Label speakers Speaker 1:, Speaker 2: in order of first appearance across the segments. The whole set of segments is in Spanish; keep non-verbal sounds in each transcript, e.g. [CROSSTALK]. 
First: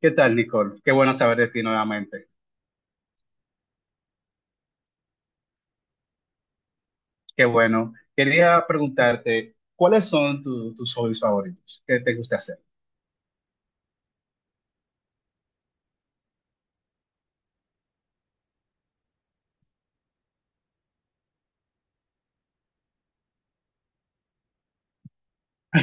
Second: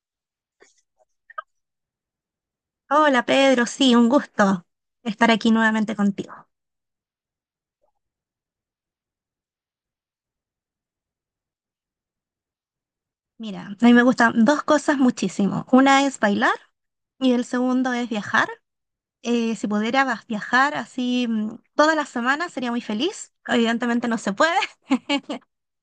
Speaker 1: ¿Qué tal, Nicole? Qué bueno saber de ti nuevamente.
Speaker 2: Hola Pedro, sí, un gusto estar aquí nuevamente contigo.
Speaker 1: Qué bueno. Quería preguntarte, ¿cuáles son tus hobbies favoritos? ¿Qué te gusta hacer?
Speaker 2: Mira, a mí me gustan dos cosas muchísimo. Una es bailar y el segundo es viajar. Si pudiera viajar así, todas las semanas sería muy feliz. Evidentemente no se puede, [LAUGHS]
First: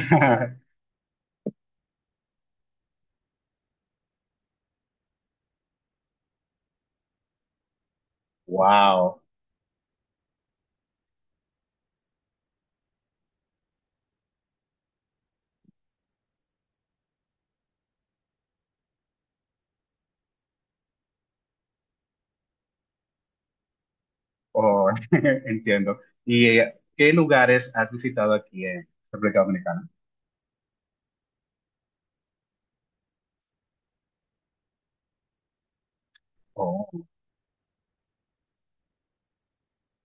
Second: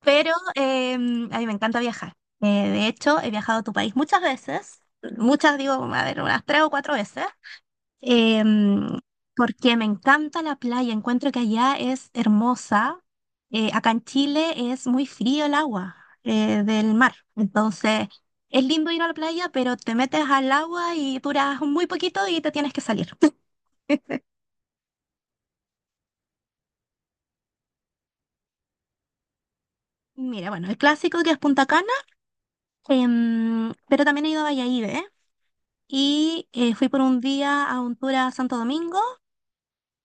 Speaker 2: pero a mí me encanta viajar. De hecho, he viajado a tu país muchas veces, muchas digo, a ver, unas tres o cuatro veces. em,
Speaker 1: Wow.
Speaker 2: Porque me encanta la playa, encuentro que allá es hermosa. Acá en Chile es muy frío el agua del mar, entonces es lindo ir a la playa, pero te metes al agua y duras muy poquito y te tienes que salir. [LAUGHS]
Speaker 1: Oh, [LAUGHS] entiendo. ¿Y qué lugares has visitado aquí en República Dominicana?
Speaker 2: Mira, bueno, el clásico que es Punta Cana, pero también he ido a Valladolid, ¿eh? Y fui
Speaker 1: Oh,
Speaker 2: por un día a un tour a Santo Domingo.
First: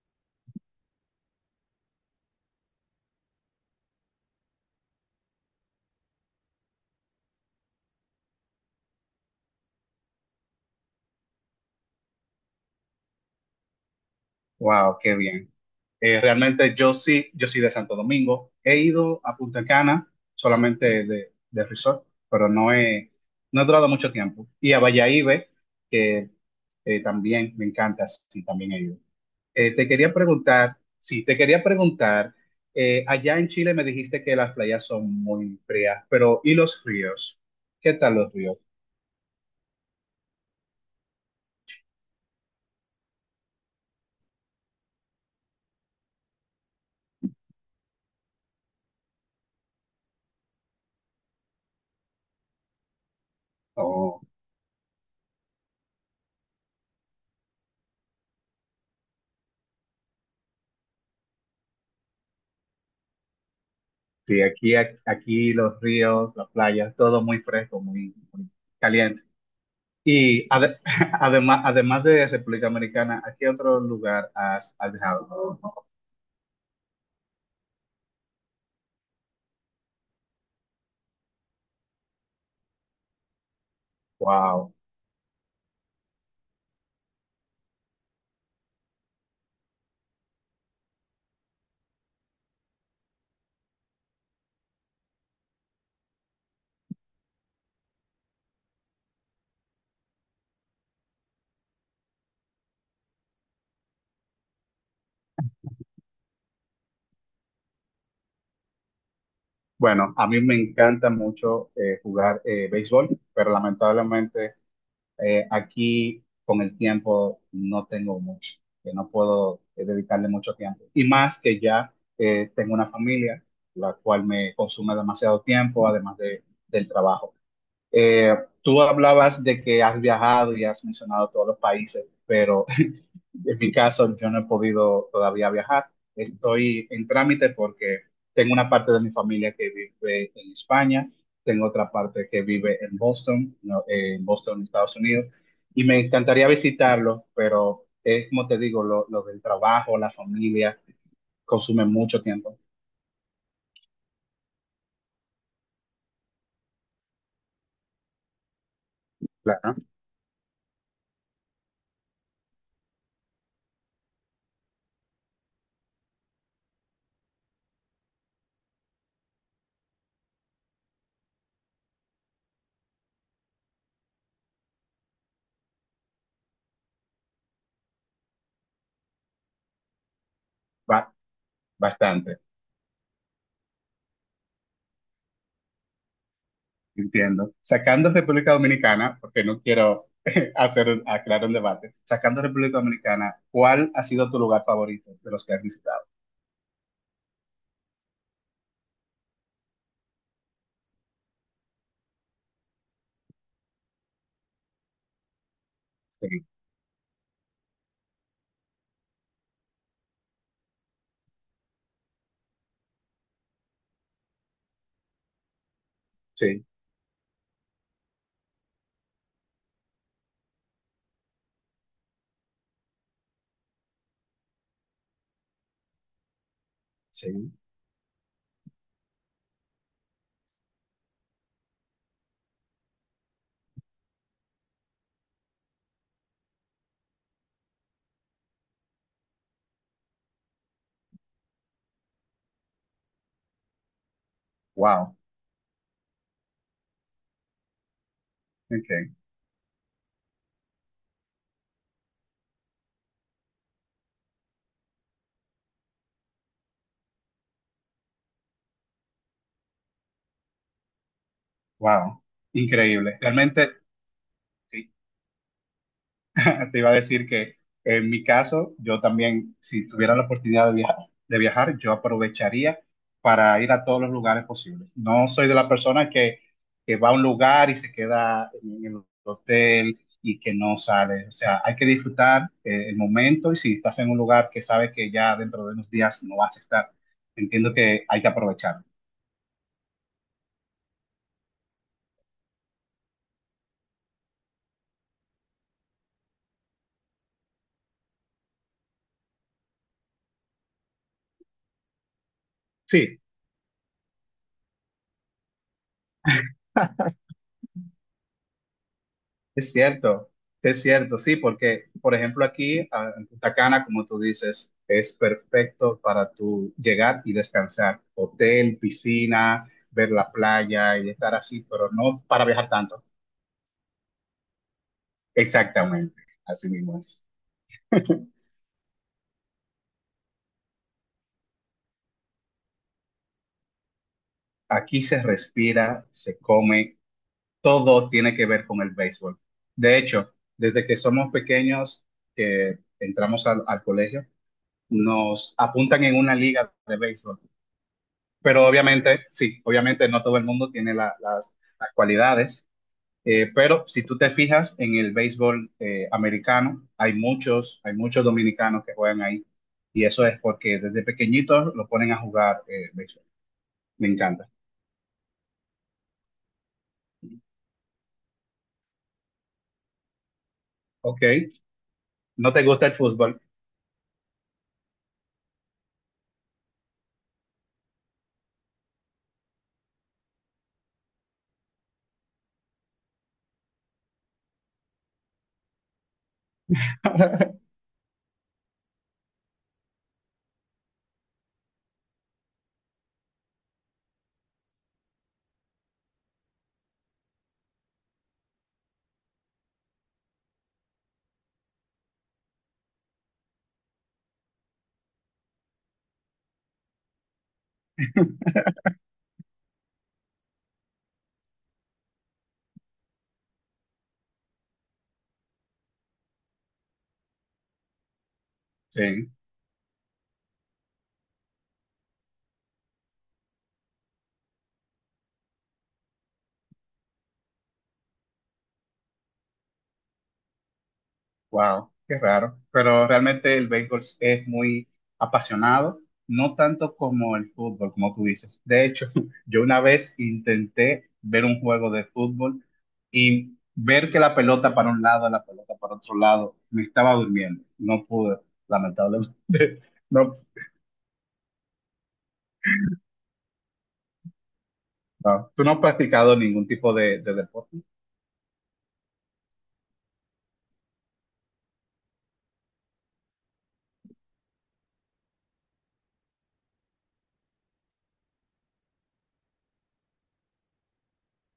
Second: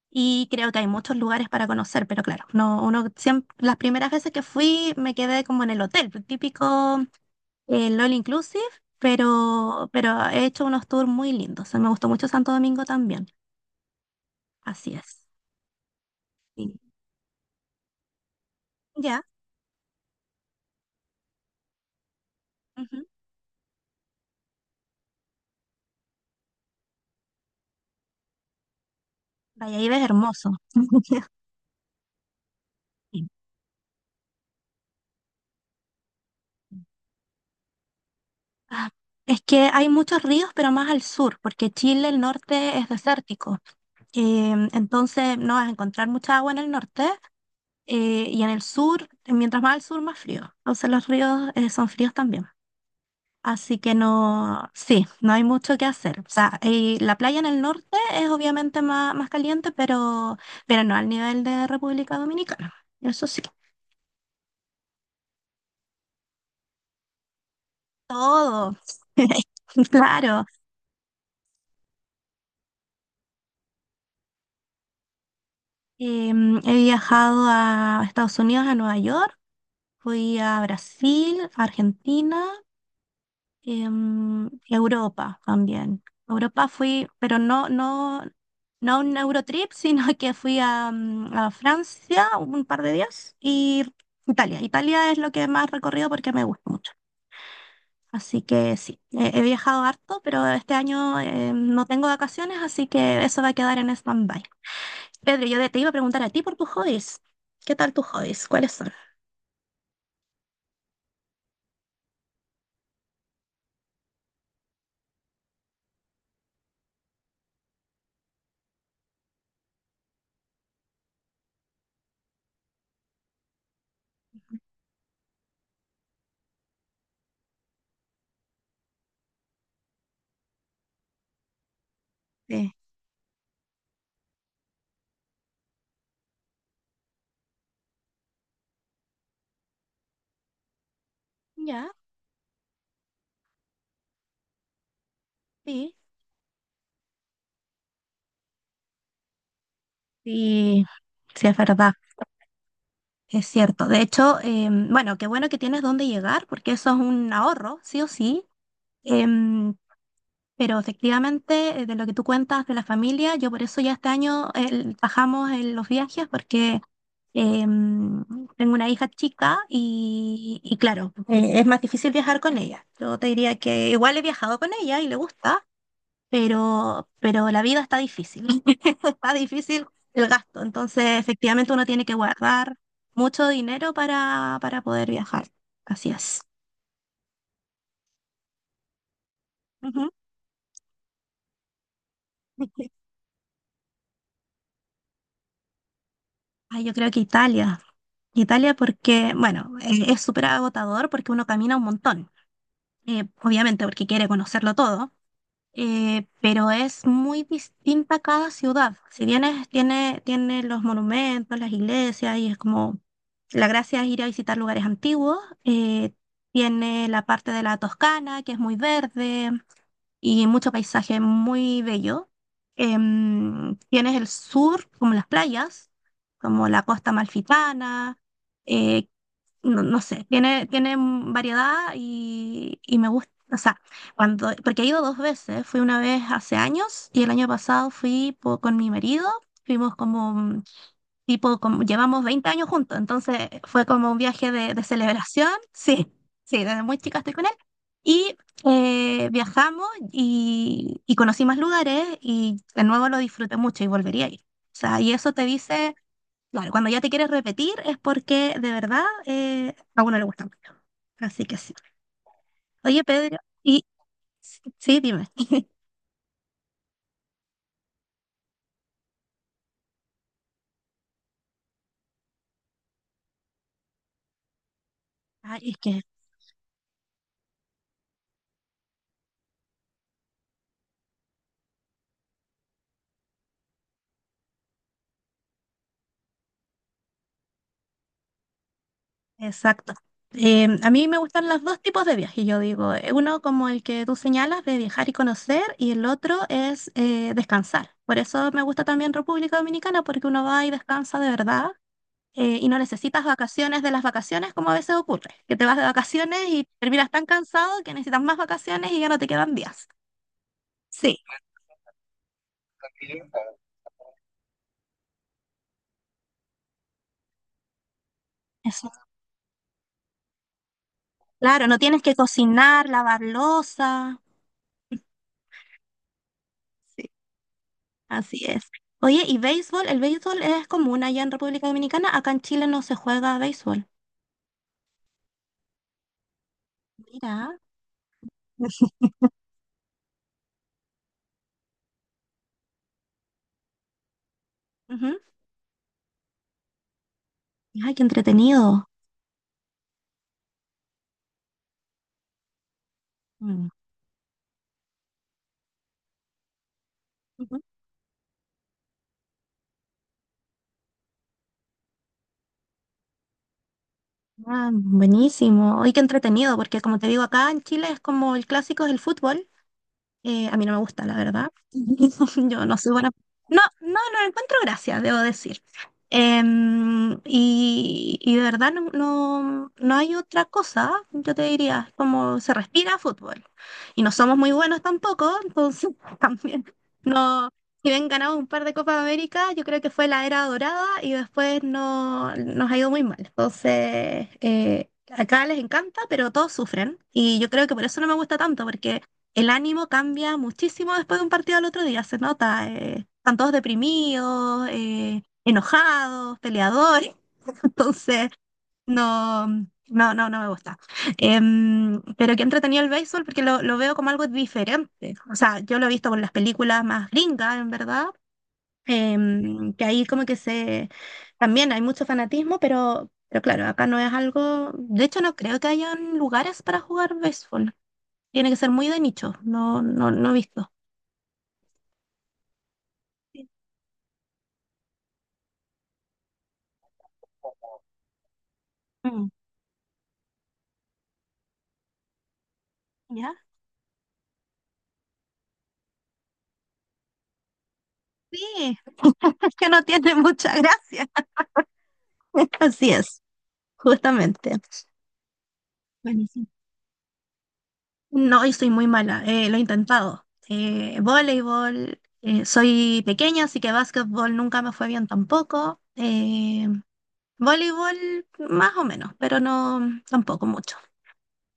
Speaker 2: Y creo que hay muchos lugares para conocer, pero claro, no, uno siempre, las primeras veces que fui me quedé como en el hotel, el típico, el all inclusive, pero, he hecho unos tours muy lindos. O sea, me gustó mucho Santo Domingo también. Así
Speaker 1: wow, qué
Speaker 2: es.
Speaker 1: bien.
Speaker 2: Sí.
Speaker 1: Realmente yo sí, yo soy de Santo Domingo. He ido
Speaker 2: Ya.
Speaker 1: a Punta Cana solamente de resort, pero no
Speaker 2: Ujú.
Speaker 1: no he durado mucho tiempo. Y a Valladolid, que también me encanta, sí, también he ido. Te
Speaker 2: Valladolid es
Speaker 1: quería
Speaker 2: hermoso.
Speaker 1: preguntar, sí,
Speaker 2: [LAUGHS]
Speaker 1: te quería preguntar,
Speaker 2: Sí.
Speaker 1: allá en Chile me dijiste que las playas son muy frías, pero ¿y los ríos? ¿Qué tal los ríos?
Speaker 2: Ah, es que hay muchos ríos, pero más al sur, porque Chile, el norte es desértico. Entonces no vas a encontrar mucha agua en el norte, y en el sur, mientras más al sur, más frío. Entonces los ríos son fríos también. Así que
Speaker 1: Oh,
Speaker 2: no, sí, no hay mucho que hacer. O sea, y la playa en el norte es obviamente más, caliente, pero, no al nivel de República Dominicana. Eso sí,
Speaker 1: sí, aquí, aquí los ríos, las playas, todo muy fresco, muy
Speaker 2: todo.
Speaker 1: caliente.
Speaker 2: [LAUGHS] Claro.
Speaker 1: Y [LAUGHS] además, además de República Americana, ¿a qué otro lugar has viajado?
Speaker 2: He viajado a Estados Unidos, a Nueva York, fui a Brasil, a Argentina, y
Speaker 1: Wow.
Speaker 2: a Europa también. A Europa fui, pero No a un Eurotrip, sino [LAUGHS] que fui a Francia un par de días y Italia. Italia es lo que más he recorrido porque me gusta mucho. Así que sí, he viajado harto, pero este año no tengo vacaciones, así que eso va a quedar en stand-by. Pedro, yo te iba a preguntar a ti por tus hobbies. ¿Qué tal tus hobbies? ¿Cuáles son?
Speaker 1: Bueno, a mí me encanta mucho jugar béisbol, pero lamentablemente aquí con el tiempo no tengo mucho, que no puedo dedicarle mucho tiempo. Y más que ya tengo una familia, la cual me consume demasiado tiempo, además del trabajo. Eh, Tú hablabas de que has viajado y has mencionado todos los países, pero
Speaker 2: Sí.
Speaker 1: en mi caso, yo no he podido todavía viajar. Estoy en trámite porque tengo una parte de mi familia que vive en España, tengo
Speaker 2: Ya,
Speaker 1: otra parte que vive en Boston, no, en Boston, Estados Unidos, y
Speaker 2: sí.
Speaker 1: me encantaría visitarlo, pero es como te digo, lo del trabajo, la familia,
Speaker 2: Sí, sí, es
Speaker 1: consume
Speaker 2: verdad.
Speaker 1: mucho tiempo.
Speaker 2: Es cierto. De hecho, bueno, qué bueno que tienes dónde llegar, porque eso es un ahorro, sí o sí. Em,
Speaker 1: Claro.
Speaker 2: pero efectivamente, de lo que tú cuentas de la familia, yo por eso ya este año bajamos en los viajes, porque em, tengo una hija chica y, claro, es más difícil viajar con ella. Yo te diría que igual he viajado con ella y le gusta, pero, la vida está difícil, [LAUGHS] está difícil el gasto,
Speaker 1: ba-
Speaker 2: entonces efectivamente uno tiene que
Speaker 1: Bastante,
Speaker 2: guardar mucho dinero para, poder viajar, así es.
Speaker 1: entiendo. Sacando República Dominicana, porque no quiero
Speaker 2: Ujú.
Speaker 1: [LAUGHS] hacer, aclarar un debate, sacando República
Speaker 2: [LAUGHS]
Speaker 1: Dominicana, ¿cuál ha sido tu lugar favorito de los que has visitado?
Speaker 2: Ay, yo creo que Italia, Italia porque, bueno, es súper agotador porque uno camina un montón, obviamente porque quiere conocerlo todo,
Speaker 1: Sí,
Speaker 2: pero es muy distinta cada ciudad. Si bien tiene, los monumentos, las iglesias, y es como la gracia es ir a visitar lugares antiguos, eh,
Speaker 1: sí,
Speaker 2: tiene la parte de la Toscana, que es muy verde y mucho paisaje muy bello. Tienes el sur, como las playas, como la costa
Speaker 1: sí.
Speaker 2: amalfitana. eh, no, no sé, tiene, variedad y, me gusta. O sea, cuando, porque he ido dos veces, fui una vez hace años y el año pasado fui con mi marido, fuimos como, tipo, como, llevamos 20 años juntos, entonces fue como un viaje de,
Speaker 1: Wow.
Speaker 2: celebración, [LAUGHS] sí, sí, desde muy chica estoy con él, y
Speaker 1: Okay.
Speaker 2: viajamos y, conocí más lugares y de nuevo lo disfruté mucho y volvería a ir. O sea, y eso te dice, claro, cuando ya te quieres repetir es porque de verdad a uno le gusta mucho. Así que sí.
Speaker 1: Wow.
Speaker 2: Oye,
Speaker 1: Increíble.
Speaker 2: Pedro,
Speaker 1: Realmente
Speaker 2: y
Speaker 1: sí,
Speaker 2: sí, dime.
Speaker 1: [LAUGHS] te iba a decir que en mi caso, yo también, si tuviera la oportunidad de viajar, yo aprovecharía para ir a todos los lugares posibles. No soy de
Speaker 2: Ay,
Speaker 1: la
Speaker 2: es que,
Speaker 1: persona que va a un lugar y se queda en el hotel y que no sale. O sea, hay que disfrutar el momento, y si estás en un lugar que sabes que ya dentro de unos días no vas a estar, entiendo que hay que aprovechar.
Speaker 2: exacto. A mí me gustan los dos tipos de viajes, yo digo. Uno como el que tú señalas de viajar y conocer, y el otro es descansar. Por eso me gusta también República Dominicana, porque uno va y descansa de verdad y no
Speaker 1: Sí.
Speaker 2: necesitas vacaciones de las vacaciones como a veces ocurre, que te vas de vacaciones y terminas tan cansado que necesitas más vacaciones y ya no te quedan
Speaker 1: Es
Speaker 2: días.
Speaker 1: cierto, es
Speaker 2: Sí,
Speaker 1: cierto, sí, porque, por ejemplo, aquí ah, en Punta Cana, como tú dices, es perfecto para tú llegar y descansar. Hotel,
Speaker 2: eso,
Speaker 1: piscina, ver la playa y estar así,
Speaker 2: claro, no
Speaker 1: pero
Speaker 2: tienes que
Speaker 1: no para viajar
Speaker 2: cocinar,
Speaker 1: tanto.
Speaker 2: lavar loza.
Speaker 1: Exactamente, así mismo
Speaker 2: Sí.
Speaker 1: es.
Speaker 2: Así es. Oye, ¿y béisbol? El béisbol es común allá en República Dominicana. Acá en Chile no se juega béisbol.
Speaker 1: Aquí se respira, se come,
Speaker 2: Mira.
Speaker 1: todo tiene que ver con el béisbol. De hecho, desde que somos pequeños, que entramos al al colegio,
Speaker 2: Ujú.
Speaker 1: nos apuntan en una liga de béisbol.
Speaker 2: Ay, qué
Speaker 1: Pero
Speaker 2: entretenido.
Speaker 1: obviamente, sí, obviamente no todo el mundo tiene las cualidades,
Speaker 2: Mm.
Speaker 1: pero si tú te fijas en el béisbol americano,
Speaker 2: Ujú.
Speaker 1: hay muchos dominicanos que juegan ahí, y eso es porque desde pequeñitos lo ponen a jugar béisbol. Me encanta.
Speaker 2: Ah, buenísimo. Ay, qué entretenido, porque como te digo, acá en Chile es como el clásico es el fútbol. A mí no me gusta, la
Speaker 1: Ok,
Speaker 2: verdad. [LAUGHS]
Speaker 1: no te
Speaker 2: Yo no
Speaker 1: gusta
Speaker 2: soy
Speaker 1: el
Speaker 2: buena.
Speaker 1: fútbol.
Speaker 2: No, no, no le encuentro gracia, debo decir. Y de verdad no, no, no hay otra cosa, yo te diría, como se respira fútbol. Y no somos muy buenos tampoco, entonces [LAUGHS] también no.
Speaker 1: [LAUGHS]
Speaker 2: Si bien ganamos un par de Copas de América, yo creo que fue la era dorada y después no, nos ha ido muy mal. Entonces, acá les encanta, pero todos sufren. Y yo creo que por eso no me gusta tanto, porque el ánimo cambia muchísimo después de un partido al otro día, se nota. Están todos deprimidos, enojados, peleadores. [LAUGHS] Entonces, no, no, no, no me gusta. Pero que entretenido el béisbol porque lo, veo como algo diferente. O sea, yo lo he visto con las películas más gringas, en verdad.
Speaker 1: Sí.
Speaker 2: Que ahí como que se... También hay mucho fanatismo, pero, claro, acá no es algo... De hecho, no creo que hayan lugares para jugar béisbol. Tiene que ser muy de nicho, no, no, no he visto.
Speaker 1: Wow, qué raro. Pero realmente el béisbol es muy apasionado, no tanto como el fútbol, como tú dices. De hecho,
Speaker 2: Mm,
Speaker 1: [LAUGHS] yo una vez intenté ver un juego de fútbol
Speaker 2: ¿ya?
Speaker 1: y ver que la pelota para un lado, la pelota para otro lado, me estaba durmiendo. No pude,
Speaker 2: Sí,
Speaker 1: lamentablemente.
Speaker 2: [LAUGHS] es que no
Speaker 1: [LAUGHS]
Speaker 2: tiene
Speaker 1: No,
Speaker 2: mucha gracia. [LAUGHS] Así es, justamente.
Speaker 1: no. ¿Tú no has practicado
Speaker 2: Buenísimo.
Speaker 1: ningún tipo de deporte?
Speaker 2: No, y soy muy mala, lo he intentado. Voleibol, soy pequeña, así que básquetbol nunca me fue bien tampoco. Voleibol más o menos, pero no tampoco mucho.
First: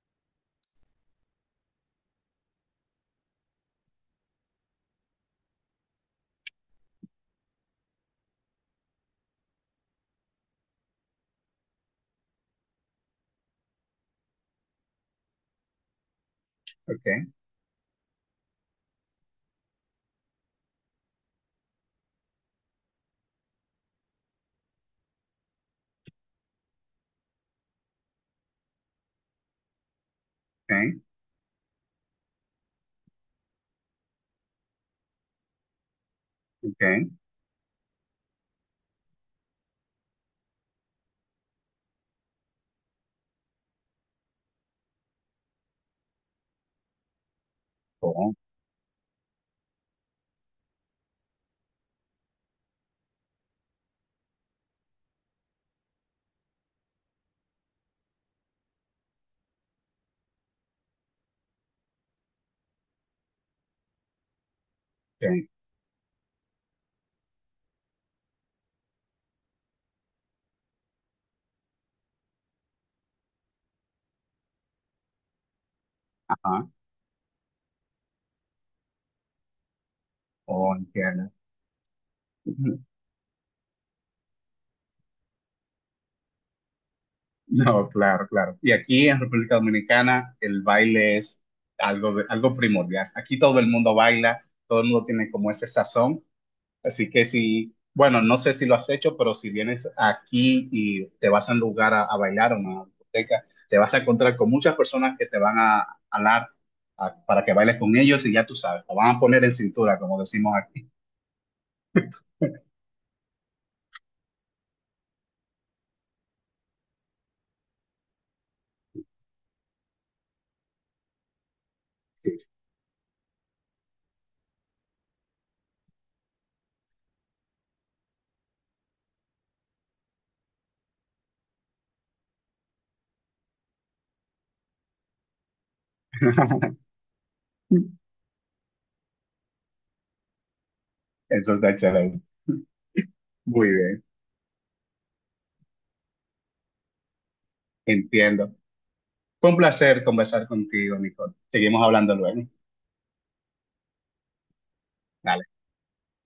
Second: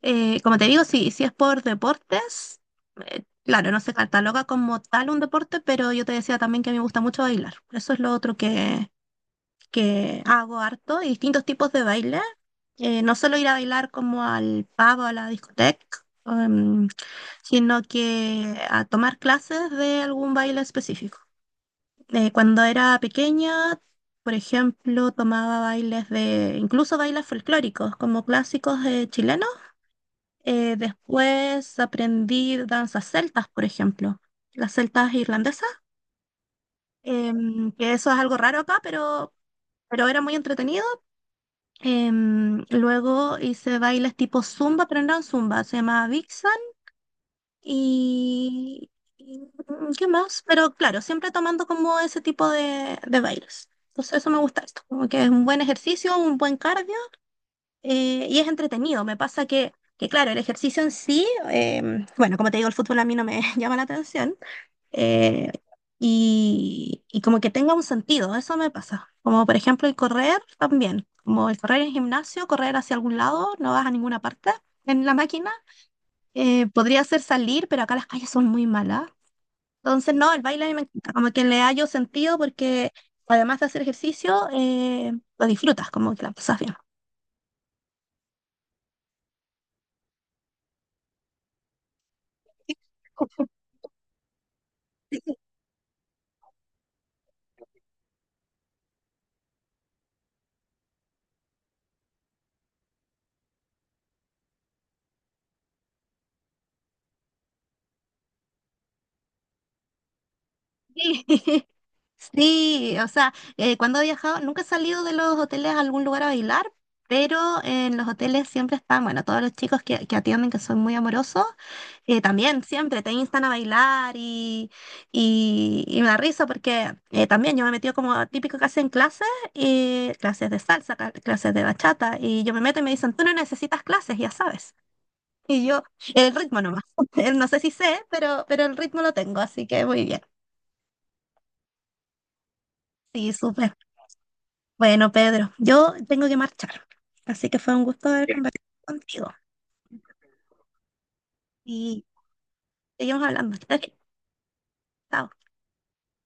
Speaker 2: Como te digo, si es por deportes, claro, no se cataloga como tal un deporte, pero yo te decía también que me gusta mucho bailar. Eso es lo otro que, hago harto, y distintos tipos de baile. No solo ir a bailar como al pub o a la discoteca, em,
Speaker 1: Ok,
Speaker 2: sino que a tomar clases de algún baile específico. Cuando era pequeña, por ejemplo, tomaba bailes de, incluso bailes folclóricos, como clásicos chilenos,
Speaker 1: ok,
Speaker 2: después aprendí danzas celtas, por ejemplo, las celtas irlandesas,
Speaker 1: ok.
Speaker 2: que eso es algo raro acá, pero, era muy entretenido. Luego hice bailes tipo zumba, pero no eran zumba, se llamaba Vixen
Speaker 1: Oh,
Speaker 2: y... y, ¿qué más? Pero claro, siempre tomando como ese tipo de, bailes. Entonces eso me gusta esto, como que es un buen ejercicio, un buen cardio y es entretenido. Me pasa que, claro, el ejercicio en sí, bueno, como te digo, el fútbol a mí no me [LAUGHS] llama la atención,
Speaker 1: ok,
Speaker 2: eh, y como que tenga un sentido, eso me pasa. Como por ejemplo el correr también, como el correr en gimnasio, correr hacia algún lado, no vas a ninguna parte en la máquina.
Speaker 1: ajá.
Speaker 2: Podría ser salir, pero acá las calles son muy malas. Entonces, no, el baile a mí
Speaker 1: Oh,
Speaker 2: me encanta,
Speaker 1: entiendo.
Speaker 2: como que le hallo sentido porque además de hacer ejercicio, lo disfrutas, como que la pasas bien.
Speaker 1: No, [LAUGHS] claro, claro. Y aquí en República Dominicana el baile es algo, algo primordial. Aquí
Speaker 2: [LAUGHS]
Speaker 1: todo el mundo baila, todo el mundo tiene como ese sazón. Así que si, bueno, no sé si lo has hecho, pero si vienes aquí y te vas a un lugar a bailar, a una discoteca, te vas a encontrar con muchas personas que te van a hablar para que bailes con ellos y ya tú sabes, te van a poner en cintura, como decimos aquí.
Speaker 2: Sí. Sí, o sea, cuando he viajado, nunca he salido de los hoteles a algún lugar a bailar, pero en los hoteles siempre están, bueno, todos los chicos que, atienden, que son muy amorosos, también siempre te instan a bailar y, me da risa porque también yo me he metido como típico que hacen clases, y clases de salsa, clases de bachata, y yo me meto y me dicen, tú no necesitas clases, ya sabes. Y yo, el ritmo nomás, [LAUGHS] no sé si sé, pero, el ritmo lo tengo, así que muy bien.
Speaker 1: [LAUGHS] Eso está excelente.
Speaker 2: Sí,
Speaker 1: Muy
Speaker 2: súper.
Speaker 1: bien,
Speaker 2: Bueno, Pedro, yo tengo que marchar, así que fue un gusto haber
Speaker 1: entiendo.
Speaker 2: conversado contigo
Speaker 1: Fue un placer conversar contigo, Nicole. Seguimos
Speaker 2: y
Speaker 1: hablando luego.
Speaker 2: seguimos hablando. [LAUGHS] Chao.
Speaker 1: Dale.